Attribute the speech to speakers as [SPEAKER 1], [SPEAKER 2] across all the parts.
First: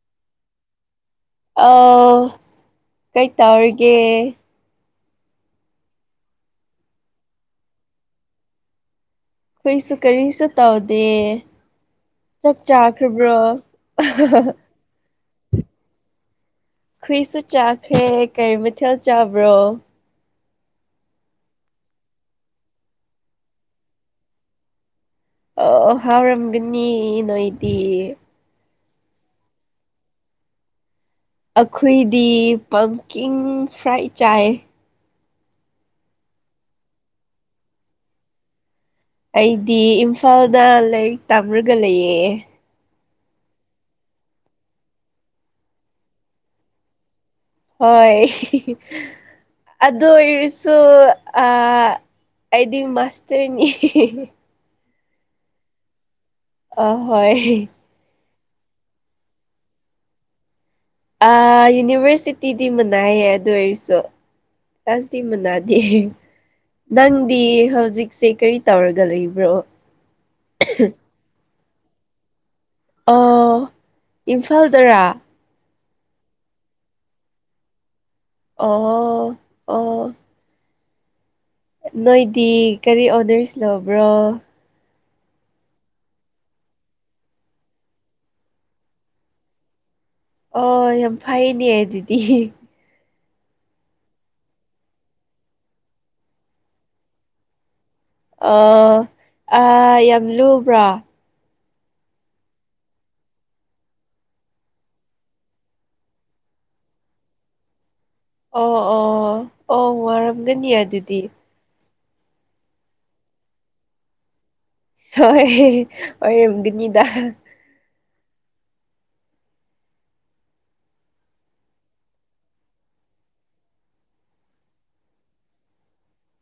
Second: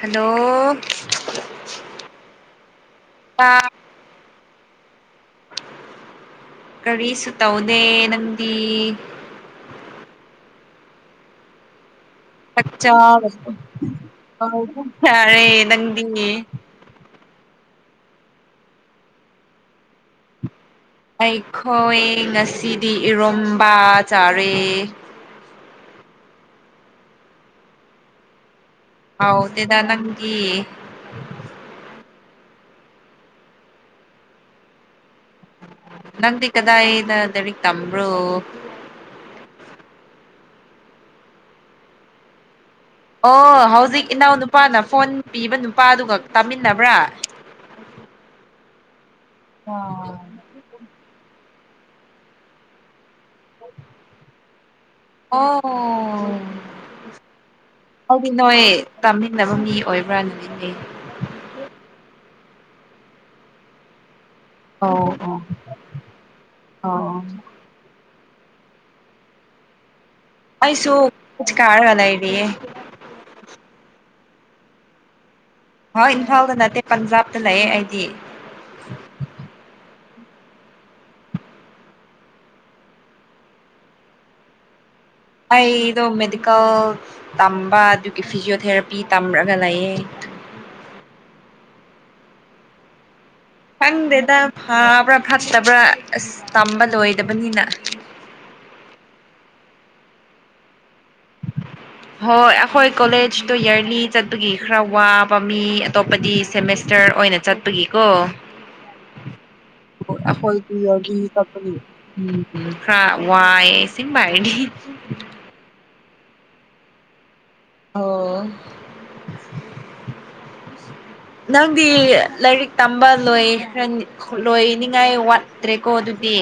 [SPEAKER 1] hello
[SPEAKER 2] ꯑꯥꯎ ꯀꯩ ꯇꯧꯔꯤꯒꯦ
[SPEAKER 1] ꯀꯔꯤꯁꯨꯨ ꯇꯧꯗꯦ ꯅꯪꯗꯤ
[SPEAKER 2] ꯑꯩꯈꯣꯏꯁꯨ ꯀꯔꯤꯁꯨ ꯇꯧꯗꯦ ꯆꯥꯛ ꯆꯥꯈ꯭ꯔꯕ꯭ꯔꯣ
[SPEAKER 1] ꯌꯥꯔꯦ ꯅꯪꯗꯤ
[SPEAKER 2] ꯈꯨꯏꯁꯨ ꯆꯥꯈ꯭ꯔꯦ ꯀꯩ ꯃꯊꯦꯜ ꯆꯥꯕ꯭ꯔꯣ
[SPEAKER 1] ꯑꯩꯈꯣꯏ ꯉꯁꯤꯗꯤ ꯏꯔꯣꯝꯕ ꯆꯥꯔꯦ
[SPEAKER 2] ꯑꯣ ꯍꯥꯎꯔꯝꯒꯅꯤ ꯅꯣꯏꯗꯤ
[SPEAKER 1] ꯍꯥꯎꯇ‌ꯦꯗ ꯅꯪꯗꯤ
[SPEAKER 2] ꯑꯩꯈꯣꯏꯗꯤ ꯄꯝꯀꯤꯡ ꯐ꯭ꯔꯥꯏ ꯆꯥꯏ
[SPEAKER 1] ꯅꯪꯗꯤ ꯀꯗꯥꯏꯗ ꯂꯥꯏꯔꯤꯛ ꯇꯝꯕ꯭ꯔꯣ
[SPEAKER 2] ꯑꯩꯗꯤ ꯏꯝꯐꯥꯜꯗ ꯂꯥꯏꯔꯤꯛ ꯇꯝꯔꯒ ꯂꯩꯌꯦ
[SPEAKER 1] ꯑꯣ ꯍꯧꯖꯤꯛ ꯏꯅꯥꯎ ꯅꯨꯄꯥꯅ ꯐꯣꯟ ꯄꯤꯕ ꯅꯨꯄꯥꯗꯨꯒ ꯇꯥꯃꯤꯟꯅꯕ꯭ꯔꯥ
[SPEAKER 2] ꯍꯣꯏ ꯑꯗꯨ
[SPEAKER 1] ꯑꯣ
[SPEAKER 2] ꯑꯣꯏꯔꯁ ꯗꯨ ꯑ ꯑꯩꯗꯤ ꯃꯥꯁꯇꯔꯅꯤ
[SPEAKER 1] ꯑꯣ
[SPEAKER 2] ꯑ ꯍꯣꯏ
[SPEAKER 1] ꯑꯗꯨꯗꯤ ꯅꯣꯏ ꯇꯥꯃꯤꯟꯅꯕ ꯃꯤ ꯑꯣꯏꯕ꯭ꯔꯥ ꯅꯨꯃꯤꯅꯦ
[SPEAKER 2] ꯑ ꯌꯨꯅꯤꯚꯔꯁꯤꯇꯤꯗꯤ ꯃꯅꯥꯏꯌꯦ ꯑꯗꯨ ꯑꯣꯏꯔꯁꯨ
[SPEAKER 1] ꯑꯣ
[SPEAKER 2] ꯑꯁꯇ
[SPEAKER 1] ꯑꯣ
[SPEAKER 2] ꯃꯅꯥꯗꯤ
[SPEAKER 1] ꯑꯣ
[SPEAKER 2] ꯅꯪꯗꯤ ꯍꯧꯖꯤꯛꯁꯦ ꯀꯔꯤ ꯇꯧꯔꯒ ꯂꯩꯕ꯭ꯔꯣ
[SPEAKER 1] ꯑꯩꯁꯨ [unintelligible] ꯀꯥꯔꯒ ꯂꯏꯔꯤꯌꯦ
[SPEAKER 2] ꯑꯣ ꯏꯝꯐꯥꯜꯗꯔꯥ
[SPEAKER 1] ꯍꯣꯏ ꯏꯝꯐꯥꯜꯗ ꯅꯠꯇꯦ ꯄꯟꯖꯥꯕꯇ ꯂꯩꯌꯦ ꯑꯩꯗꯤ
[SPEAKER 2] ꯑꯣ ꯑꯣ ꯅꯣꯏꯗꯤ ꯀꯔꯤ ꯑꯣꯅꯔꯁ ꯂꯧꯕ꯭ꯔꯣ
[SPEAKER 1] ꯑꯩꯗꯣ ꯃꯦꯗꯤꯀꯦꯜ ꯇꯝꯕ ꯑꯗꯨꯒꯤ ꯐꯤꯖꯤꯑꯣꯊꯦꯔꯥꯄꯤ ꯇꯝꯔꯒ ꯂꯩꯌꯦ
[SPEAKER 2] ꯑꯣ ꯌꯥꯝ ꯐꯩꯅꯦ ꯑꯗꯨꯗꯤ
[SPEAKER 1] ꯈꯪꯗꯦꯗ ꯐꯥꯕ꯭ꯔꯥ ꯐꯠꯇꯕ꯭ꯔꯥ ꯑꯁ ꯇꯝꯕ ꯂꯣꯏꯗꯕꯅꯤꯅ
[SPEAKER 2] ꯑꯣ ꯑ ꯌꯥꯝ ꯂꯨꯕ꯭ꯔꯣ
[SPEAKER 1] [inaudible] ꯍꯣꯏ ꯑꯩꯈꯣꯏ ꯀꯣꯂꯦꯖꯇꯣ ꯌꯔꯂꯤ ꯆꯠꯄꯒꯤ ꯈꯔ ꯋꯥꯕ ꯃꯤ ꯑꯇꯣꯞꯄꯗꯤ ꯁꯦꯃꯦꯁꯇꯔ ꯑꯣꯏꯅ ꯆꯠꯄꯒꯤꯀꯣ
[SPEAKER 2] ꯑꯣ ꯑꯣ ꯑꯣ
[SPEAKER 1] ꯑꯩꯈꯣꯏ
[SPEAKER 2] ꯋꯥꯔꯝꯒꯅꯤ
[SPEAKER 1] [unintelligible] ꯎ
[SPEAKER 2] ꯑꯗꯨꯗꯤ
[SPEAKER 1] ꯎꯝ ꯎ ꯈꯔ ꯋꯥꯏ ꯏꯁꯤꯡꯕ ꯍꯥꯏꯔꯗꯤ
[SPEAKER 2] ꯍꯣꯏ ꯑꯣꯏꯔꯝꯒꯅꯤꯗ
[SPEAKER 1] ꯑꯣ ꯅꯪꯗꯤ ꯂꯥꯏꯔꯤꯛ ꯇꯝꯕ ꯂꯣꯏꯈ꯭ꯔꯅꯤ ꯂꯣꯏꯅꯤꯡꯉꯥꯏ ꯋꯥꯠꯇ꯭ꯔꯦꯀꯣ ꯑꯗꯨꯗꯤ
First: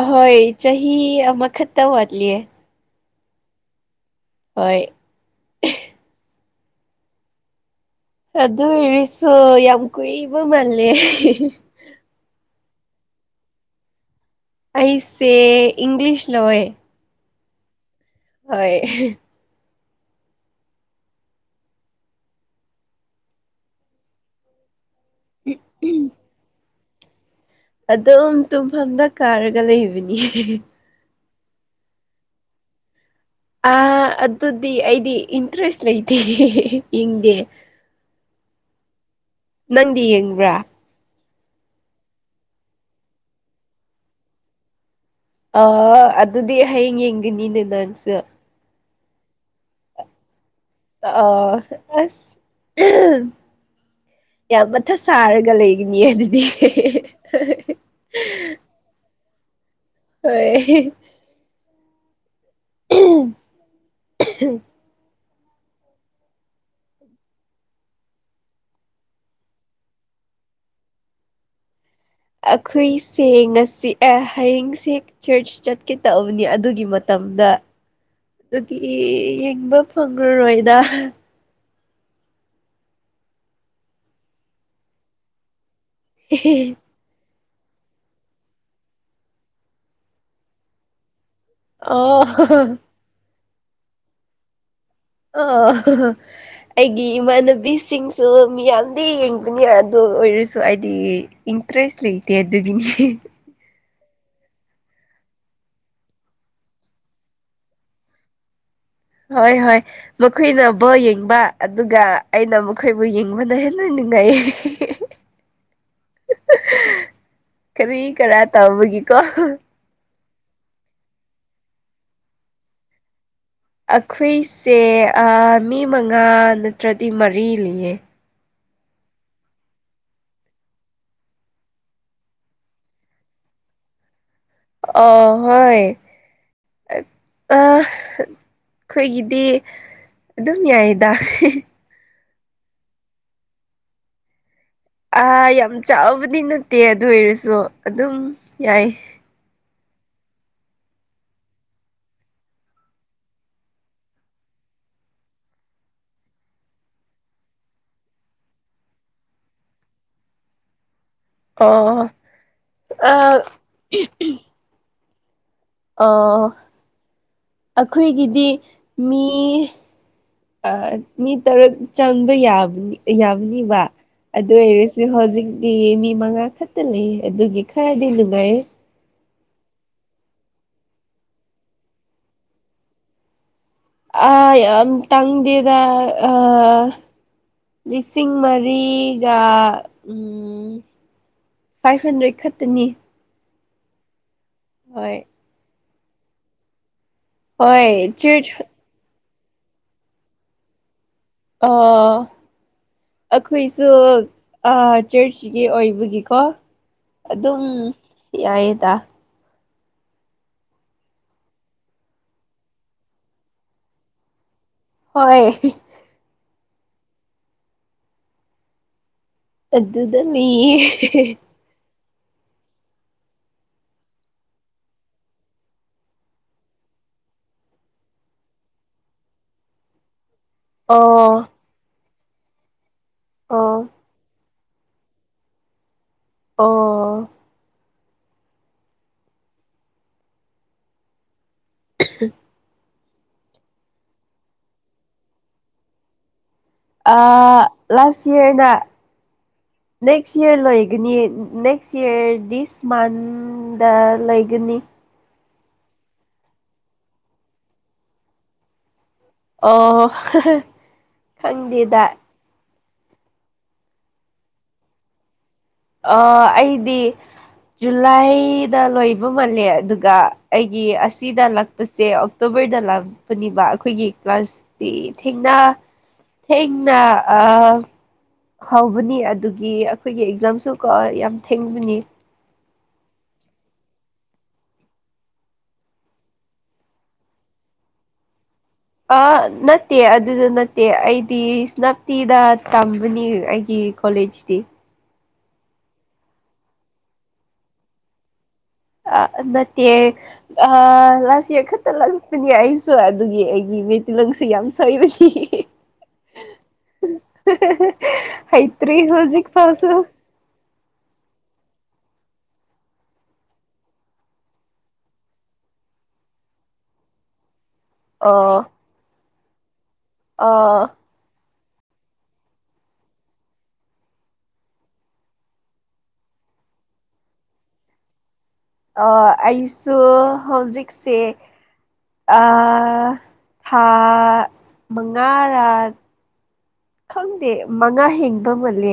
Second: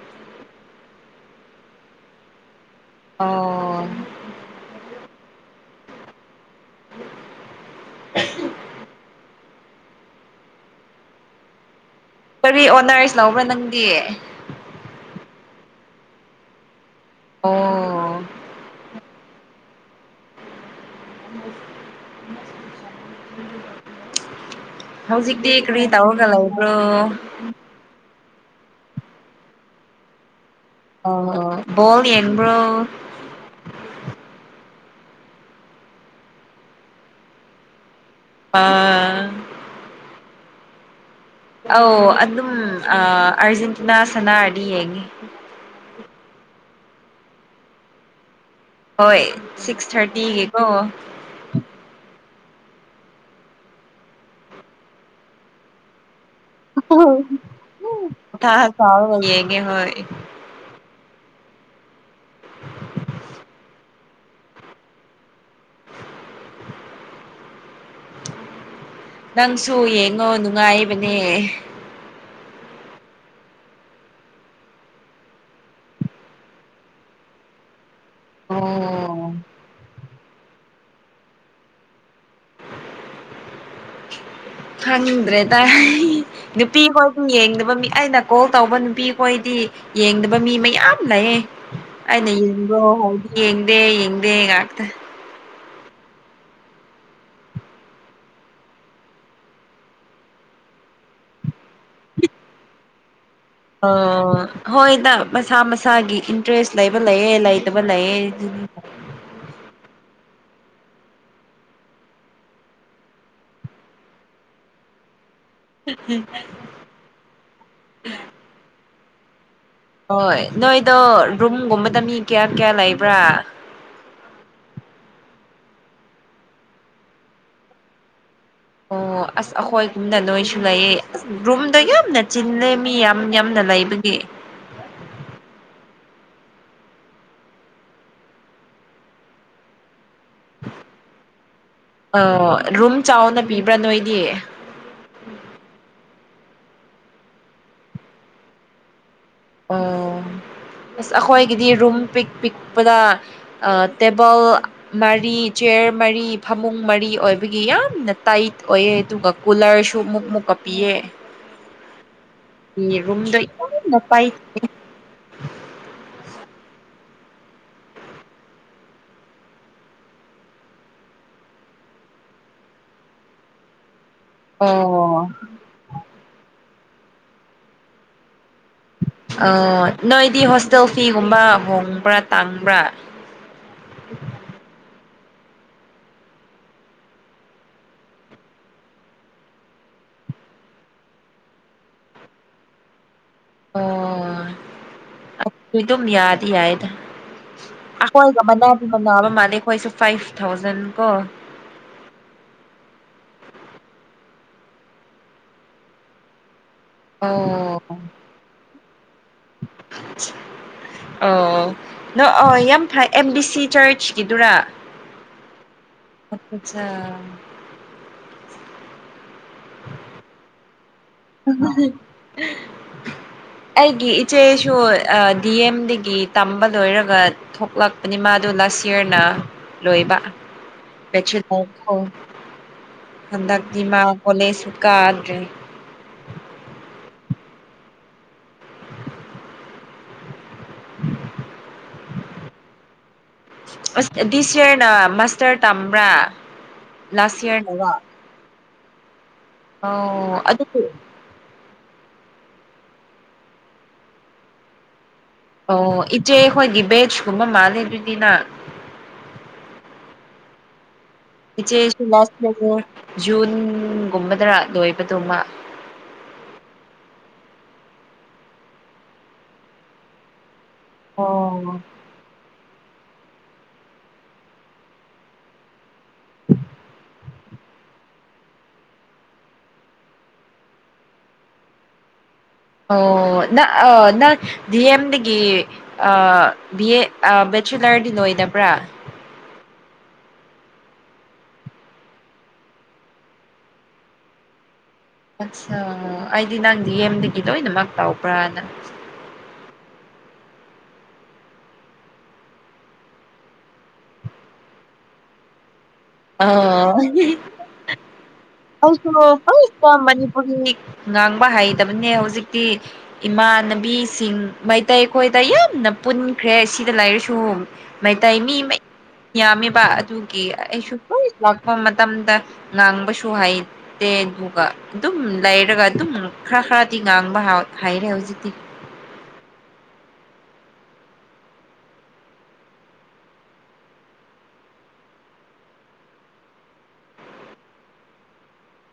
[SPEAKER 2] ꯑꯍꯣꯏ ꯆꯍꯤ ꯑꯃꯈꯛꯇ ꯋꯥꯠꯂꯤꯌꯦ
[SPEAKER 1] ꯑꯍ‌ꯣ
[SPEAKER 2] ꯍꯣꯏ
[SPEAKER 1] [inaudible]
[SPEAKER 2] ꯑꯗꯨ ꯑꯣꯏꯔꯁꯨ ꯌꯥꯝ ꯀꯨꯏꯕ ꯃꯥꯜꯂꯦ
[SPEAKER 1] ꯀꯔꯤ ꯑꯣꯅꯔꯁ ꯂꯧꯕ꯭ꯔ ꯅꯪꯗꯤ
[SPEAKER 2] ꯑꯩꯁꯦ ꯏꯪꯂꯤꯁ ꯂꯧꯋ‌ꯦ
[SPEAKER 1] ꯑꯣ
[SPEAKER 2] ꯍꯣꯏ
[SPEAKER 1] [inaudible] ꯍꯧꯖꯤꯛꯇꯤ ꯀꯔꯤ ꯇꯧꯔꯒ ꯂꯩꯕ꯭ꯔꯣ
[SPEAKER 2] ꯑꯗꯨꯝ ꯇꯨꯝꯐꯝꯗ ꯀꯥꯔꯒ ꯂꯩꯕꯅꯤ
[SPEAKER 1] ꯑ ꯕꯣꯜ ꯌꯦꯡꯕ꯭ꯔꯣ
[SPEAKER 2] ꯑ ꯑꯗꯨꯗꯤ ꯑꯩꯗꯤ ꯏꯟꯇꯔꯦꯁ ꯂꯩꯇꯦ ꯌꯦꯡꯗꯦ
[SPEAKER 1] ꯑꯥ
[SPEAKER 2] ꯅꯪꯗꯤ ꯌꯦꯡꯕ꯭ꯔꯥ
[SPEAKER 1] ꯑꯧ ꯑꯗꯨꯝ ꯑꯥꯔꯖꯦꯟꯇꯤꯅꯥ ꯁꯅꯥꯔꯗꯤ ꯌꯦꯡꯉꯤ
[SPEAKER 2] ꯑ ꯑꯗꯨꯗꯤ ꯍꯌꯦꯡ ꯌꯦꯡꯒꯅꯤꯅꯦ ꯅꯪꯁꯨꯦ
[SPEAKER 1] ꯍꯣꯏ ꯁꯤꯛꯁ ꯊꯥꯔꯇꯤꯒꯤꯀꯣ
[SPEAKER 2] ꯑꯧ ꯑꯁ ꯌꯥꯝ ꯃꯊꯥ ꯁꯥꯔꯒ ꯂꯩꯒꯅꯤꯌꯦ ꯑꯗꯨꯗꯤ
[SPEAKER 1] [unintelligible] ꯃꯊꯥ ꯁꯥꯔꯒ ꯌ‌ꯦꯡꯉ‌ꯦ ꯍꯣꯏ
[SPEAKER 2] ꯍ‌ꯣꯏ
[SPEAKER 1] [inaudible]
[SPEAKER 2] [inaudible]
[SPEAKER 1] ꯅꯪꯁꯨ ꯌꯦꯡꯉꯣ ꯅꯨꯡꯉꯥꯏꯕꯅꯦ
[SPEAKER 2] ꯑꯩꯈꯣꯏꯁꯤ ꯉꯁꯤ ꯑ ꯍꯌꯦꯡꯁꯦ ꯆꯔꯆ ꯆꯠꯀꯦ ꯇꯛꯕꯅꯤ ꯑꯗꯨꯒꯤ ꯃꯇꯝꯗ ꯑꯗꯨꯒꯤ
[SPEAKER 1] ꯑꯣ
[SPEAKER 2] ꯌꯦꯡꯕ ꯐꯪꯉꯔꯣꯏꯗ
[SPEAKER 1] ꯈꯪꯗ꯭ꯔꯦꯗ ꯅꯨꯄꯤ ꯍꯣꯏ ꯄ ꯌꯦꯡꯗꯕ ꯃꯤ ꯑꯩꯅ ꯀꯣꯜ ꯇꯧꯕ ꯅꯨꯄꯤꯈꯣꯏꯗꯤ ꯌꯦꯡꯗꯕ ꯃꯤ ꯃꯌꯥꯝ ꯂꯩ
[SPEAKER 2] ꯑꯣ
[SPEAKER 1] ꯑꯩꯅ ꯌꯦꯡꯕ꯭ꯔꯣ ꯍꯥꯏꯗꯤ ꯌꯦꯡꯗꯦ ꯌꯦꯡꯗꯦ ꯉꯥꯛꯇ
[SPEAKER 2] ꯑꯣ ꯑꯩꯒꯤ ꯏꯃꯥꯟꯅꯕꯤꯁꯤꯡꯁꯨ ꯃꯤꯌꯥꯝꯗꯤ ꯌꯦꯡꯕꯅꯤ ꯑꯗꯨ ꯑꯣꯏꯔꯁꯨ ꯑꯩꯗꯤ ꯏꯟꯇꯔꯦꯁ ꯂꯩꯇꯦ ꯑꯗꯨꯒꯤꯅꯤ
[SPEAKER 1] ꯑꯣ ꯍꯣꯏꯗ ꯃꯁꯥ ꯃꯁꯥꯒꯤ ꯏꯟꯇꯔꯦꯁ ꯂꯩꯕ ꯂꯩꯌ‌ꯦ ꯂꯩꯇꯕ ꯂꯩꯌꯦ
[SPEAKER 2] ꯍꯣꯏ ꯍꯣꯏ ꯃꯈꯣꯏꯅ ꯕꯣꯜ ꯌꯦꯡꯕ ꯑꯗꯨꯒ ꯑꯩꯅ ꯃꯈꯣꯏꯕꯨ ꯌꯦꯡꯕꯅ ꯍꯦꯟꯅ ꯅꯨꯡꯉꯥꯏꯌꯦ
[SPEAKER 1] [unintelligible]
[SPEAKER 2] ꯀꯔꯤ ꯀꯔꯥ ꯇꯧꯕꯒꯤꯀꯣ
[SPEAKER 1] ꯍꯣꯏ ꯅꯣꯏꯗꯣ ꯔꯨꯝꯒꯨꯝꯕꯗ ꯃꯤ ꯀꯌꯥ ꯀꯌꯥ ꯂꯩꯕ꯭ꯔꯥ
[SPEAKER 2] ꯑꯩꯈꯣꯏꯁꯦ ꯑ ꯃꯤ ꯃꯉꯥ ꯅꯠꯇ꯭ꯔꯗꯤ ꯃꯔꯤ ꯂꯩꯌꯦ
[SPEAKER 1] ꯑꯣ ꯑꯁ ꯑꯩꯈꯣꯏꯒꯨꯝꯅ ꯅ‌ꯣꯏꯁꯨ ꯂꯩꯌ‌ꯦ ꯑꯁ ꯔꯨꯝꯗꯣ ꯌꯥꯝꯅ ꯆꯤꯜꯂꯦ ꯃꯤ ꯌꯥꯝ ꯌꯥꯝꯅ ꯂꯩꯕꯒꯤ
[SPEAKER 2] ꯑ ꯍꯣꯏ ꯑ ꯑꯩꯈꯣꯏꯒꯤꯗꯤ ꯑꯗꯨꯝ ꯌꯥꯏꯌꯦꯗꯥ
[SPEAKER 1] ꯑ ꯔꯨꯝ ꯆꯥꯎꯅ ꯄꯤꯕ꯭ꯔꯥ ꯅꯣꯏꯗꯤ
[SPEAKER 2] ꯌꯥꯝ ꯆꯥꯎꯕꯗꯤ ꯅꯠꯇꯦ ꯑꯗꯨ ꯑꯣꯏꯔꯁꯨ ꯑꯗꯨꯝ ꯌꯥꯏ
[SPEAKER 1] ꯑꯣ ꯑꯁ ꯑꯩꯈꯣꯏꯒꯤꯗꯤ ꯔꯨꯝ ꯄꯤꯛ ꯄꯤꯛꯄꯗ ꯑ ꯇꯦꯕꯜ ꯃꯔꯤ ꯆꯤꯌꯔ ꯃꯔꯤ ꯐꯃꯨꯡ ꯃꯔꯤ ꯑꯣꯏꯕꯒꯤ ꯌꯥꯝꯅ ꯇꯥꯏꯠ ꯑꯣꯏꯌꯦ ꯑꯗꯨꯒ ꯀꯨꯂꯔꯁꯨ ꯃꯨꯛ ꯃꯨꯛꯀ ꯄꯤꯌ‌ꯦ
[SPEAKER 2] ꯑꯣ
[SPEAKER 1] ꯔꯨꯝꯗ ꯌꯥꯝ ꯇꯥꯏꯠ
[SPEAKER 2] ꯑꯣ ꯑꯩꯈꯣꯏꯒꯤꯗꯤ ꯃꯤ ꯑ ꯃꯤ ꯇꯔꯨꯛ ꯆꯪꯕ ꯌꯥꯕꯅꯤ ꯌꯥꯕꯅꯤꯕ ꯑꯗꯨ ꯑꯣꯏꯔꯁꯨ
[SPEAKER 1] ꯑꯣ
[SPEAKER 2] ꯍꯧꯖꯤꯛꯇꯤ ꯃꯤ ꯃꯉꯥ ꯈꯛꯇ ꯂꯩꯌ‌ꯦ ꯑꯗꯨꯒꯤ ꯈꯔꯗꯤ ꯅꯨꯡꯉꯥꯏꯌ‌ꯦ
[SPEAKER 1] ꯑꯣ ꯅꯣꯏꯗꯤ ꯍꯣꯁꯇꯦꯜ ꯐꯤꯒꯨꯝꯕ ꯍꯣꯡꯕ꯭ꯔꯥ ꯇꯥꯡꯕ꯭ꯔꯥ
[SPEAKER 2] ꯑ ꯌꯥꯝ ꯇꯥꯡꯗ‌ꯦꯗ ꯑ ꯂꯤꯁꯤꯡ ꯃꯔꯤꯒ ꯎꯝ ꯐꯥꯏ ꯍꯟꯗ꯭ꯔꯦꯠ ꯈꯛꯇꯅꯤ ꯍꯣꯏ
[SPEAKER 1] ꯑꯣ ꯑꯗꯨ ꯑꯗꯨꯝ ꯌꯥꯗꯤ ꯌꯥꯏꯗ
[SPEAKER 2] ꯍꯣꯏ
[SPEAKER 1] ꯑꯩꯈꯣꯏꯒ
[SPEAKER 2] ꯆꯔꯆ
[SPEAKER 1] ꯃꯅꯥꯗꯨꯕ ꯃꯅꯥꯕ ꯃꯥꯜꯂꯦ ꯑꯩꯈꯣꯏꯁꯨ ꯐꯥꯏꯚ ꯊꯥꯎꯖꯟ ꯀꯣ
[SPEAKER 2] ꯑꯣ ꯑꯩꯈꯣꯏꯁꯨ ꯑ ꯆ꯭ꯔꯁꯀꯤ ꯑꯣꯏꯕꯒꯤꯀꯣ ꯑꯗꯨꯝ
[SPEAKER 1] ꯑꯣ
[SPEAKER 2] ꯌꯥꯏꯌꯦꯗ
[SPEAKER 1] [inaudible] ꯑꯣ ꯅ ꯑꯣ ꯌꯥꯝ ꯐꯩ ꯑꯦꯝ ꯕꯤ ꯁꯤ ꯆꯔꯆꯀꯤꯗꯨꯔꯥ
[SPEAKER 2] ꯍꯣꯏ
[SPEAKER 1] ꯑ ꯑꯆꯥ
[SPEAKER 2] ꯑꯗꯨꯗꯅꯤ
[SPEAKER 1] [unintelligible] ꯑꯩꯒꯤ ꯏꯆꯦꯁꯨ ꯗꯤ ꯑꯦꯝꯗꯒꯤ ꯇꯝꯕ ꯂꯣꯏꯔꯒ ꯊꯣꯛꯂꯛꯄꯅꯤ ꯃꯥꯗꯨ ꯂꯥꯁ ꯌꯔꯅ ꯂꯣꯏꯕ
[SPEAKER 2] ꯑꯣ
[SPEAKER 1] [unintelligible] ꯍꯟꯗꯛꯇꯤ
[SPEAKER 2] ꯑꯣ
[SPEAKER 1] ꯃꯥ ꯀꯣꯂꯦꯖꯁꯨ ꯀꯥꯗ꯭ꯔꯦ
[SPEAKER 2] ꯑꯣ
[SPEAKER 1] [inaudible]
[SPEAKER 2] [unintelligible]
[SPEAKER 1] ꯑꯁ ꯗꯤꯁ ꯌꯔꯅ ꯃꯥꯁꯇꯔ ꯇꯝꯕ꯭ꯔꯥ
[SPEAKER 2] ꯑ
[SPEAKER 1] ꯂꯥꯁ ꯌꯔꯅꯔꯣ
[SPEAKER 2] ꯂꯥꯁ ꯌꯥꯔꯅ ꯅꯦꯛꯁ
[SPEAKER 1] ꯑꯣ
[SPEAKER 2] ꯌꯔ
[SPEAKER 1] ꯑꯗꯨ
[SPEAKER 2] ꯂꯣꯏꯒꯅꯤꯌ‌ꯦ ꯅꯦꯛꯁ ꯁꯤꯛꯁ ꯏꯌꯥꯔ ꯗꯤꯁ ꯃꯟꯗ ꯂ‌ꯣꯏꯒꯅꯤ
[SPEAKER 1] ꯑꯣ ꯏꯆꯦ ꯈꯣꯏꯒꯤ ꯕꯦꯖꯀꯨꯝꯕ ꯃꯥꯂꯦ ꯑꯗꯨꯗꯤ ꯅ‌ꯪ
[SPEAKER 2] ꯑꯣ
[SPEAKER 1] ꯏꯆꯦꯁꯨ
[SPEAKER 2] ꯈꯪꯗꯦꯗ
[SPEAKER 1] ꯂꯥꯁ [unintelligible] ꯖꯨꯟꯒꯨꯝꯕꯗꯔ ꯂꯣꯏꯕꯗꯨ ꯃꯥ
[SPEAKER 2] ꯑ ꯑꯩꯗꯤ ꯖꯨꯂꯥꯏꯗ ꯂꯣꯏꯕ ꯃꯥꯜꯂꯦ ꯑꯗꯨꯒ ꯑꯩꯒꯤ ꯑꯁꯤꯗ
[SPEAKER 1] ꯑꯣ
[SPEAKER 2] ꯂꯛꯄꯁꯦ ꯑꯣꯛꯇꯣꯕꯔꯗ ꯂꯥꯛꯄꯅꯤꯕ ꯑꯩꯈꯣꯏꯒꯤ ꯀ꯭ꯂꯥꯁꯇꯤ ꯊꯦꯡꯅ ꯊꯦꯡꯅ ꯑ ꯍꯧꯕꯅꯤ ꯑꯗꯨꯒꯤ ꯑꯩꯈꯣꯏꯒꯤ ꯑꯦꯛꯖꯥꯝꯁꯨ ꯀꯣ ꯌꯥꯝ ꯊꯦꯡꯕꯅꯤ
[SPEAKER 1] ꯑꯣ ꯅꯪ ꯑ ꯅꯪ ꯗꯤ ꯑꯦꯝꯗꯒꯤ ꯑ ꯕꯤ ꯑꯦ ꯑ ꯕꯦꯆꯂꯔꯗꯤ ꯂꯣꯏꯗꯕ꯭ꯔꯥ
[SPEAKER 2] ꯑ ꯅꯠꯇꯦ ꯑꯗꯨꯗ ꯅꯠꯇꯦ ꯑꯩꯗꯤ ꯁ꯭ꯅꯞꯇꯤꯗ ꯇꯝꯕꯅꯤ ꯑꯩꯒꯤ ꯀꯣꯂꯦꯖꯇꯤ
[SPEAKER 1] ꯑꯠꯁꯥ ꯑꯩꯗꯤ ꯅꯪ ꯗꯤ ꯌꯦꯝꯗꯒꯤ ꯂꯣꯏꯅꯃꯛ ꯇꯥꯎꯕ꯭ꯔꯥꯅ
[SPEAKER 2] ꯑꯩ ꯅꯠꯇꯤꯌ‌ꯦ ꯑ ꯂꯥꯁ ꯏꯌꯥꯔ ꯈꯛꯇ ꯂꯥꯛꯄꯅꯦ ꯑꯩꯁꯨ ꯑꯗꯨꯒꯤ ꯑꯩꯒꯤ ꯃꯩ ꯇꯤꯂꯣꯡꯁꯨ ꯌꯥꯝ ꯁꯣꯏꯕꯅꯤ
[SPEAKER 1] ꯑꯣ
[SPEAKER 2] ꯍꯩꯇ꯭ꯔꯤ
[SPEAKER 1] [unintelligible]
[SPEAKER 2] ꯍꯧꯖꯤꯛ ꯐꯥꯎꯁꯨ
[SPEAKER 1] [unintelligible] ꯉꯥꯡꯕ ꯍꯩꯇꯕꯅꯦ ꯍꯧꯖꯤꯛꯇꯤ ꯏꯃꯥꯟꯅꯕꯤꯁꯤꯡ ꯃꯩꯇꯩ ꯈꯣꯏꯗ ꯌꯥꯝꯅ ꯄꯨꯟꯈ꯭ꯔꯦ ꯁꯤꯗ ꯂꯥꯏꯔꯤꯛꯁꯨ ꯃꯩꯇꯩ ꯃꯤ
[SPEAKER 2] ꯑꯣ
[SPEAKER 1] ꯃ ꯌꯥꯝꯃꯦꯕ ꯑꯗꯨꯒꯤ
[SPEAKER 2] ꯑ
[SPEAKER 1] ꯑꯩꯁꯨ ꯍꯣꯏ ꯂꯥꯛꯄ ꯃꯇꯝꯗ ꯉꯥꯡꯕꯁꯨ ꯍꯩ ꯇꯦ ꯑꯗꯨꯒ ꯑꯗꯨꯝ ꯂꯩꯔꯒ ꯑꯗꯨꯝ ꯈꯔ ꯈꯔꯗꯤ ꯉꯥꯡꯕ ꯍꯥꯏꯔꯦ ꯍꯧꯖꯤꯛꯇꯤ
[SPEAKER 2] ꯑꯣ ꯑꯩꯁꯨ ꯍꯧꯖꯤꯛꯁꯦ ꯑꯥ ꯊꯥ ꯃꯉꯥꯔꯥ ꯈꯪꯗꯦ ꯃꯉꯥ ꯍꯦꯟꯕ ꯃꯥꯜꯂꯦ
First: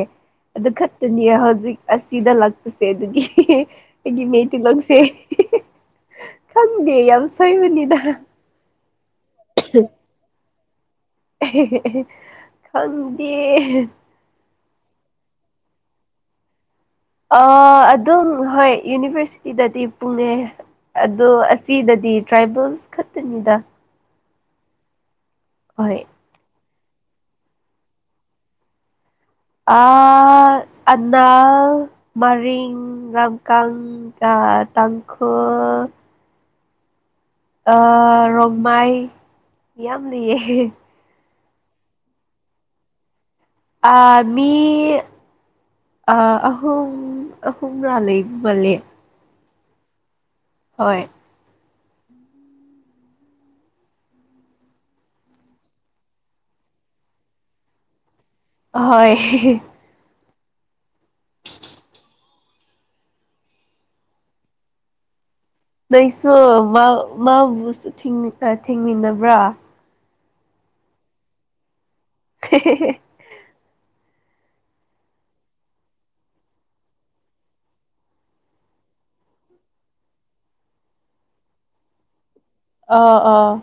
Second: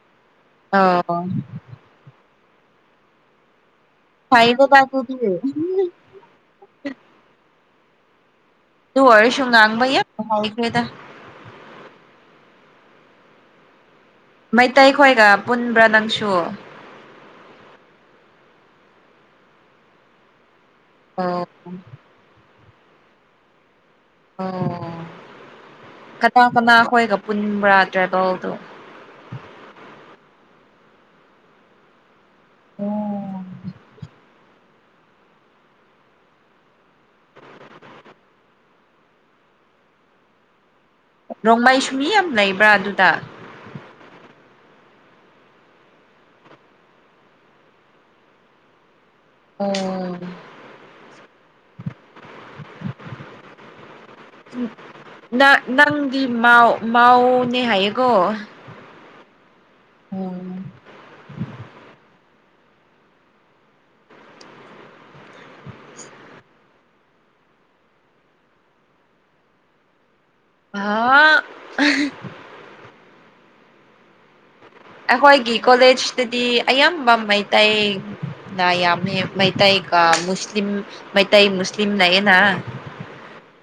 [SPEAKER 2] ꯑꯗꯨ
[SPEAKER 1] ꯑꯣ
[SPEAKER 2] ꯈꯛꯇꯅꯤ ꯍꯧꯖꯤꯛ ꯑꯁꯤꯗ ꯂꯥꯛꯄꯁ‌ꯦ ꯑꯗꯨꯒꯤ ꯑꯩꯒꯤ ꯃꯩꯇꯩ
[SPEAKER 1] ꯐꯩꯗ
[SPEAKER 2] ꯂ‌ꯣꯟꯁ‌ꯦ
[SPEAKER 1] ꯑꯗꯨꯗꯤ
[SPEAKER 2] ꯈꯪꯗꯦ ꯌꯥꯝ ꯁ‌ꯣꯏꯕꯅꯤꯗ
[SPEAKER 1] ꯑꯗꯨ ꯑꯣꯏꯔꯁꯨꯨ ꯉꯥꯡꯕ ꯌꯥꯝ ꯍꯩꯈ꯭ꯔ‌ꯦꯗ
[SPEAKER 2] ꯑꯦ ꯈꯪꯗꯦ
[SPEAKER 1] ꯃꯩꯇꯩꯈꯣꯏꯒ ꯄꯨꯟꯕ꯭ꯔꯥ ꯅꯪꯁꯨ
[SPEAKER 2] ꯑ ꯑꯗꯨꯝ ꯍꯣꯏ ꯌꯨꯅꯤꯚꯔꯁꯤꯇꯤꯗꯗꯤ ꯄꯨꯡꯉꯦ ꯑꯗꯣ
[SPEAKER 1] ꯑꯣ
[SPEAKER 2] ꯑꯁꯤꯗꯗꯤ ꯇ꯭ꯔꯥꯏꯕꯦꯜꯁ ꯈꯛꯇꯅꯤꯗ
[SPEAKER 1] ꯑꯣ
[SPEAKER 2] ꯍꯣꯏ
[SPEAKER 1] ꯀꯅꯥ ꯀꯅꯥ ꯈꯣꯏꯒ ꯄꯨꯟꯕ꯭ꯔꯥ ꯇ꯭ꯔꯥꯏꯕꯦꯜꯗꯨ
[SPEAKER 2] ꯑ ꯑꯅꯥ ꯃꯔꯤꯡ ꯔꯝꯀꯪ ꯇꯥꯡꯈꯨꯜ ꯑ ꯔꯣꯡꯃꯥꯏ ꯌꯥꯝ ꯂꯩꯌꯦ
[SPEAKER 1] ꯔ‌ꯣꯡꯃꯩꯏꯁꯨ ꯃꯤ ꯌꯥꯝ ꯂꯩꯩꯕ꯭ꯔꯥ ꯑꯗꯨꯗ
[SPEAKER 2] ꯑ ꯃꯤ ꯑ ꯑꯍꯨꯝ ꯑꯍꯨꯝꯥ ꯂꯩꯕ ꯃꯥꯜꯂꯦ
[SPEAKER 1] ꯑꯣ
[SPEAKER 2] ꯍꯣꯏ
[SPEAKER 1] [inaudible] ꯅ ꯅꯪꯗꯤ ꯃꯧ ꯃꯧꯅꯦ ꯍꯥꯏꯌꯦꯀꯣ
[SPEAKER 2] ꯑꯍꯣꯏ
[SPEAKER 1] ‌ꯎꯝ
[SPEAKER 2] ꯅ‌ꯣꯏꯁꯨ ꯃꯥꯎ ꯃꯥꯎꯕꯨꯁꯨ ꯊꯦꯡꯃꯤꯟꯅꯕ꯭ꯔꯥ
[SPEAKER 1] [unintelligible]
[SPEAKER 2] [unintelligible]
[SPEAKER 1] ꯑꯩꯈꯣꯏꯒꯤ ꯀꯣꯂꯦꯖꯇꯗꯤ ꯑꯌꯥꯝꯕ ꯃꯩꯇꯩ ꯅ ꯌꯥꯝꯃ‌ꯦ ꯃꯩꯇꯩꯏ ꯒꯤ ꯃꯨꯁꯂꯤꯝ ꯃꯩꯇꯩ ꯃꯨꯁꯂꯤꯝ ꯂꯩꯌ‌ꯦꯅ
[SPEAKER 2] ꯑꯥ ꯑꯥꯎ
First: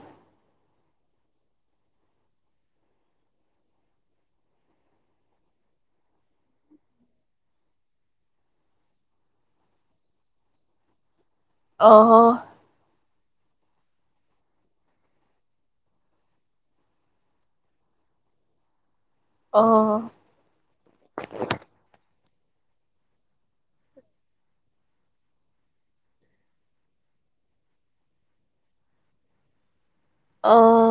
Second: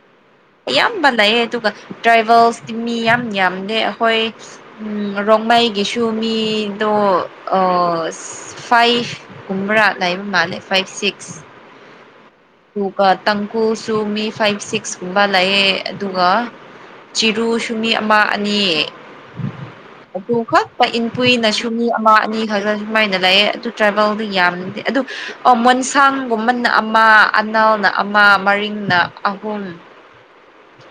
[SPEAKER 1] ꯑꯌꯥꯝꯕ ꯂꯩꯌꯦ ꯑꯗꯨꯒ ꯇ꯭ꯔꯥꯏꯕꯦꯜꯁꯀꯤ ꯃꯤ ꯌꯥꯝ ꯌꯥꯝꯗꯦ ꯑꯩꯈꯣꯏ ꯎꯝ ꯔꯣꯡꯃꯩꯒꯤꯁꯨ ꯃꯤꯗꯣ ꯑꯥ ꯐꯥꯏꯚ ꯀꯨꯝꯕ꯭ꯔꯥ ꯂꯩꯕ ꯃꯥꯜꯂꯦ ꯐꯥꯏꯚ ꯁꯤꯛꯁ
[SPEAKER 2] ꯑꯣ ꯍꯣ
[SPEAKER 1] ꯑꯗꯨꯒ ꯇꯥꯡꯈꯨꯜꯁꯨ ꯃꯤ ꯐꯥꯏꯚ ꯁꯤꯛꯁꯀꯨꯝꯕ ꯂꯩꯌꯦ ꯑꯗꯨꯒ ꯆꯤꯔꯨꯁꯨ ꯃꯤ ꯑꯃ ꯑꯅꯤ
[SPEAKER 2] ꯑꯣ
[SPEAKER 1] ꯑꯗꯨ ꯈꯛ ꯄꯥꯏ ꯏꯟ ꯀꯨꯏꯅꯁꯨ ꯃꯤ ꯑꯃ ꯑꯅꯤ ꯈꯛ ꯈ ꯁꯨꯃꯥꯏꯅ ꯂꯥꯛꯑꯦ ꯑꯗꯨ ꯇ꯭ꯔꯥꯕꯦꯜꯗꯤ ꯌꯥꯝꯅꯤꯡꯗꯦ ꯑꯗꯨ ꯑꯣ ꯃꯣꯟꯁꯥꯡꯒꯨꯝꯕꯅ ꯑꯃ ꯑꯅꯥꯜꯅ ꯑꯃ ꯃꯔꯤꯡꯅ ꯑꯍꯨꯝ
[SPEAKER 2] ꯑꯣ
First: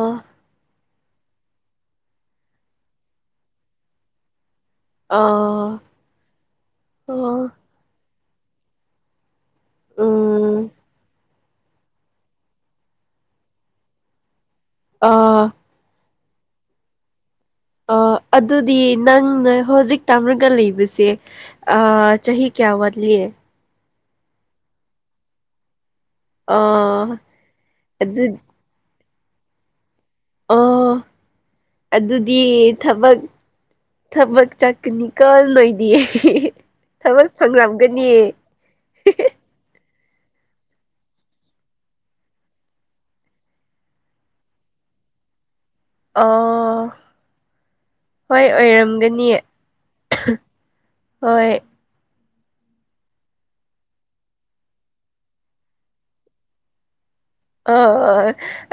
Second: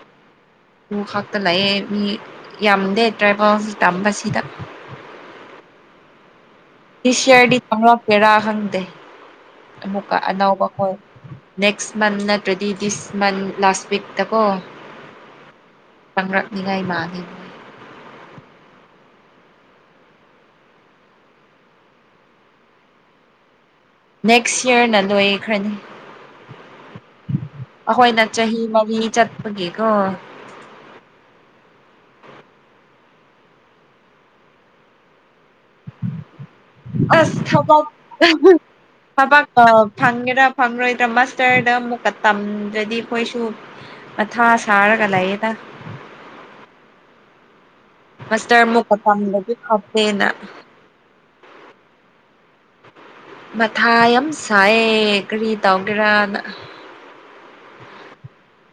[SPEAKER 1] ꯑꯗꯨ ꯈꯥꯛꯇ ꯂꯩꯌꯦ ꯃꯤ ꯌꯥꯝꯗꯦ ꯇ꯭ꯔꯥꯚꯦꯜ ꯇꯝꯕꯁꯤꯗ
[SPEAKER 2] ꯑꯥ
[SPEAKER 1] ꯅꯦꯛꯁꯏꯌꯥꯔꯗꯤ ꯇꯝꯔꯛꯀꯦꯔ ꯈꯪꯗꯦ ꯑꯃꯨꯛꯀ ꯑꯅꯧꯕ
[SPEAKER 2] ꯎꯝ
[SPEAKER 1] ꯈꯣꯏ ꯅꯦꯛꯁ ꯃꯟ ꯅꯠꯇ꯭ꯔꯗꯤ ꯗꯤꯁ ꯃꯟ ꯂꯥꯁ ꯋꯤꯛꯇ ꯀꯣ
[SPEAKER 2] ꯑꯥ
[SPEAKER 1] ꯆꯉꯛꯅꯤꯉꯥꯏ ꯃꯥꯅꯦ
[SPEAKER 2] ꯑ ꯑꯗꯨꯗꯤ ꯅꯪꯅ ꯍꯧꯖꯤꯛ ꯇꯥꯃꯔꯒ ꯂꯩꯕꯁꯦ ꯑ ꯆꯍꯤ ꯀꯌꯥ ꯋꯥꯠꯂꯤ
[SPEAKER 1] ꯅꯦꯛꯁ ꯌꯔꯅ ꯂꯣꯏꯈ꯭ꯔꯅꯤ
[SPEAKER 2] ꯑꯥ
[SPEAKER 1] ꯑꯩꯈꯣꯏꯅ
[SPEAKER 2] ꯑꯗꯨ
[SPEAKER 1] ꯆꯍꯤ ꯃꯔꯤ ꯆꯠꯄꯒꯤꯀꯣ
[SPEAKER 2] ꯑꯣ ꯑꯗꯨꯗꯤ ꯊꯕꯛ ꯊꯕꯛ ꯆꯠꯀꯅꯤꯀꯣ ꯂꯣꯏ ꯗꯤ ꯊꯕꯛ
[SPEAKER 1] ꯑꯁ
[SPEAKER 2] ꯐꯪꯂꯝꯒꯅꯤ
[SPEAKER 1] ꯑ ꯐꯪꯒꯦꯔꯥ ꯐꯪꯔꯣꯏꯗ꯭ꯔꯥ ꯃꯁꯇꯔꯗ ꯑꯃꯨꯛꯀ ꯇꯝꯗ꯭ꯔꯗꯤ ꯑꯩꯈꯣꯏꯁꯨ ꯃꯊꯥ ꯁꯥꯔꯒ ꯂꯩꯌꯦꯗꯥ
[SPEAKER 2] ꯑꯣ ꯍꯣꯏ
[SPEAKER 1] ꯃꯁꯇꯔ ꯑꯃꯨꯛꯀ
[SPEAKER 2] ꯑꯣꯏꯔꯝꯒꯅꯤ
[SPEAKER 1] ꯇꯝꯕꯗꯤ ꯐꯈꯔꯦꯅ
[SPEAKER 2] ꯍꯣꯏ
[SPEAKER 1] ꯃꯊꯥ ꯌꯥꯝ ꯁꯥꯏꯌꯦ ꯀꯔꯤ ꯇꯧꯒꯦꯔꯅ
[SPEAKER 2] ꯑ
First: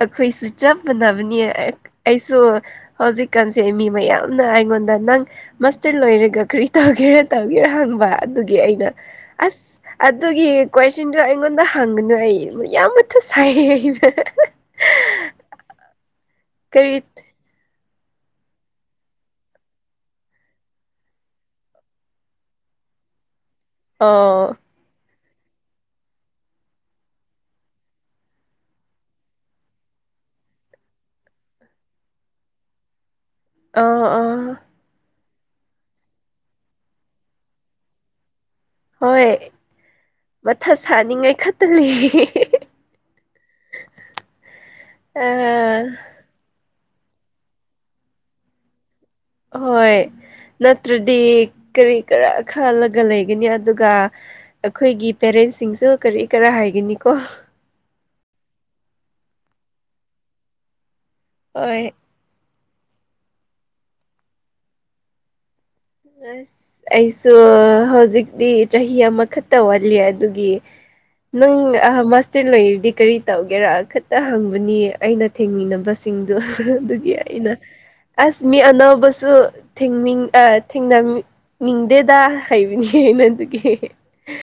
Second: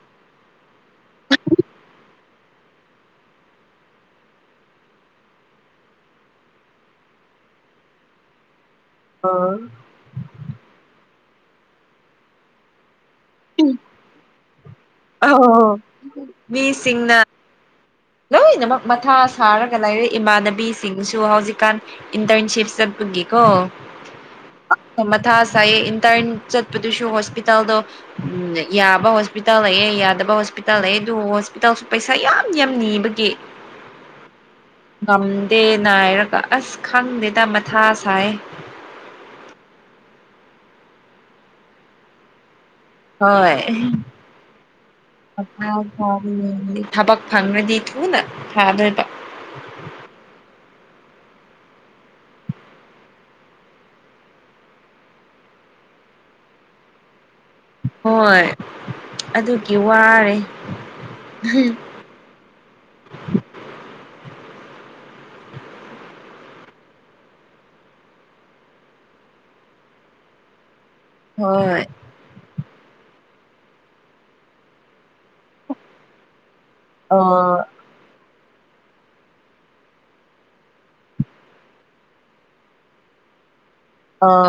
[SPEAKER 2] ꯑꯩꯈꯣꯏꯁꯨ ꯆꯞ ꯃꯥꯟꯅꯕꯅꯤ ꯁꯨ ꯍꯧꯖꯤꯛꯀꯥꯟꯁꯦ ꯃꯤ ꯃꯌꯥꯝꯅ ꯑꯩꯉꯣꯟꯗ ꯅꯪ ꯃꯥꯁꯇꯔ ꯂꯣꯏꯔꯦꯒ ꯀꯔꯤ ꯇꯧꯒꯦꯔ ꯇꯧꯒꯦꯔꯥ ꯍꯪꯕ ꯑꯗꯨꯒꯤ ꯑꯩꯅ
[SPEAKER 1] ꯑꯥ
[SPEAKER 2] ꯑꯁ ꯑꯗꯨꯒꯤ ꯀꯣꯏꯁꯟꯗꯨ ꯑꯩꯉꯣꯟꯗ ꯍꯪꯒꯅꯨ ꯑꯩ ꯌꯥꯝ ꯃꯊꯥ [unintelligible]
[SPEAKER 1] ꯑꯧ
[SPEAKER 2] ꯀꯔꯤ
[SPEAKER 1] ꯃꯤꯁꯤꯡꯅ ꯂꯣꯏꯅꯃꯛ ꯃꯊꯥ ꯁꯥꯔꯒ ꯂꯩꯥꯏꯔꯤ ꯏꯃꯥꯟꯅꯕꯤꯁꯤꯡꯁꯨ ꯍꯧꯖꯤꯛꯀꯥꯟ ꯏꯟꯇꯔꯟꯁꯤꯞ ꯆꯠꯄꯒꯤꯀꯣ
[SPEAKER 2] [unintelligible]
[SPEAKER 1] ꯃꯊꯥ ꯁꯥꯏꯌꯦ ꯏꯟꯇꯟ ꯆꯠꯄꯗꯨꯁꯨ ꯍꯣꯁꯄꯤꯇꯥꯜꯗꯣ ꯎꯝ ꯌꯥꯕ ꯍꯣꯁꯄꯤꯇꯥꯜ ꯂꯩꯌꯦ ꯌꯥꯗꯕ ꯍꯣꯁꯄꯤꯇꯥꯜ ꯂꯩꯌꯦ ꯑꯗꯨ ꯍꯣꯁꯄꯤꯇꯥꯜꯁꯨ ꯄꯩꯁꯥ ꯌꯥꯝ ꯌꯥꯝ ꯅꯤꯕꯒꯤ
[SPEAKER 2] ꯑꯥ ꯑꯥ
[SPEAKER 1] ꯉꯝꯗꯦ ꯅꯥꯏꯔꯒ ꯑꯁ ꯈꯪꯗꯦꯗ ꯃꯊꯥ ꯁꯥꯏ
[SPEAKER 2] ꯍꯣꯏ ꯃꯊꯥ ꯁꯥꯅꯤꯡꯉꯥꯏ ꯈꯛꯇ ꯂꯩ
[SPEAKER 1] ꯍꯣꯏ
[SPEAKER 2] ꯑꯥ
[SPEAKER 1] [unintelligible] ꯊꯕꯛ ꯐꯪꯉꯗꯤ ꯊꯨꯅ ꯐꯗꯣꯏꯕ
[SPEAKER 2] ꯍꯣꯏ ꯅꯠꯇ꯭ꯔꯗꯤ ꯀꯔꯤ ꯀꯔ ꯈꯜꯂꯒ ꯂꯩꯒꯅꯤ ꯑꯗꯨꯒ ꯑꯩꯈꯣꯏꯒꯤ ꯄꯦꯔꯦꯟꯁꯁꯤꯡꯁꯨ ꯀꯔꯤ ꯀꯔꯥ ꯍꯥꯏꯒꯅꯤꯀꯣ
[SPEAKER 1] ꯍꯣꯏ ꯑꯗꯨꯒꯤ ꯋꯥꯔꯦ
[SPEAKER 2] ꯍꯣꯏ [unintelligible] ꯑꯩꯁꯨ ꯍꯧꯖꯤꯛ ꯆꯍꯤ ꯑꯃꯈꯛꯇ ꯋꯥꯠꯂꯤ ꯑꯗꯨꯒꯤ ꯅꯪ
[SPEAKER 1] ꯍꯣꯏ
[SPEAKER 2] ꯃꯥꯁꯇꯔ ꯂꯩꯔꯤꯗꯤ ꯀꯔꯤ ꯇꯧꯒꯦꯔꯥ ꯈꯛꯇ ꯍꯪꯕꯅꯤ ꯑꯩꯅ ꯊꯦꯡꯃꯤꯟꯅꯕꯁ ꯁꯤꯡꯗꯣ ꯑꯗꯨꯒꯤ
[SPEAKER 1] ꯑ
[SPEAKER 2] ꯑꯩꯅ ꯑꯁ ꯃꯤ ꯑꯅꯧꯕꯁꯨ ꯊꯤꯡꯅꯤꯡ ꯑ ꯊꯦꯡꯅ ꯅꯤꯡꯗꯦꯗ ꯍꯩꯕꯅꯤ ꯑꯩꯅ ꯑꯗꯨꯒꯤ
[SPEAKER 1] ꯑ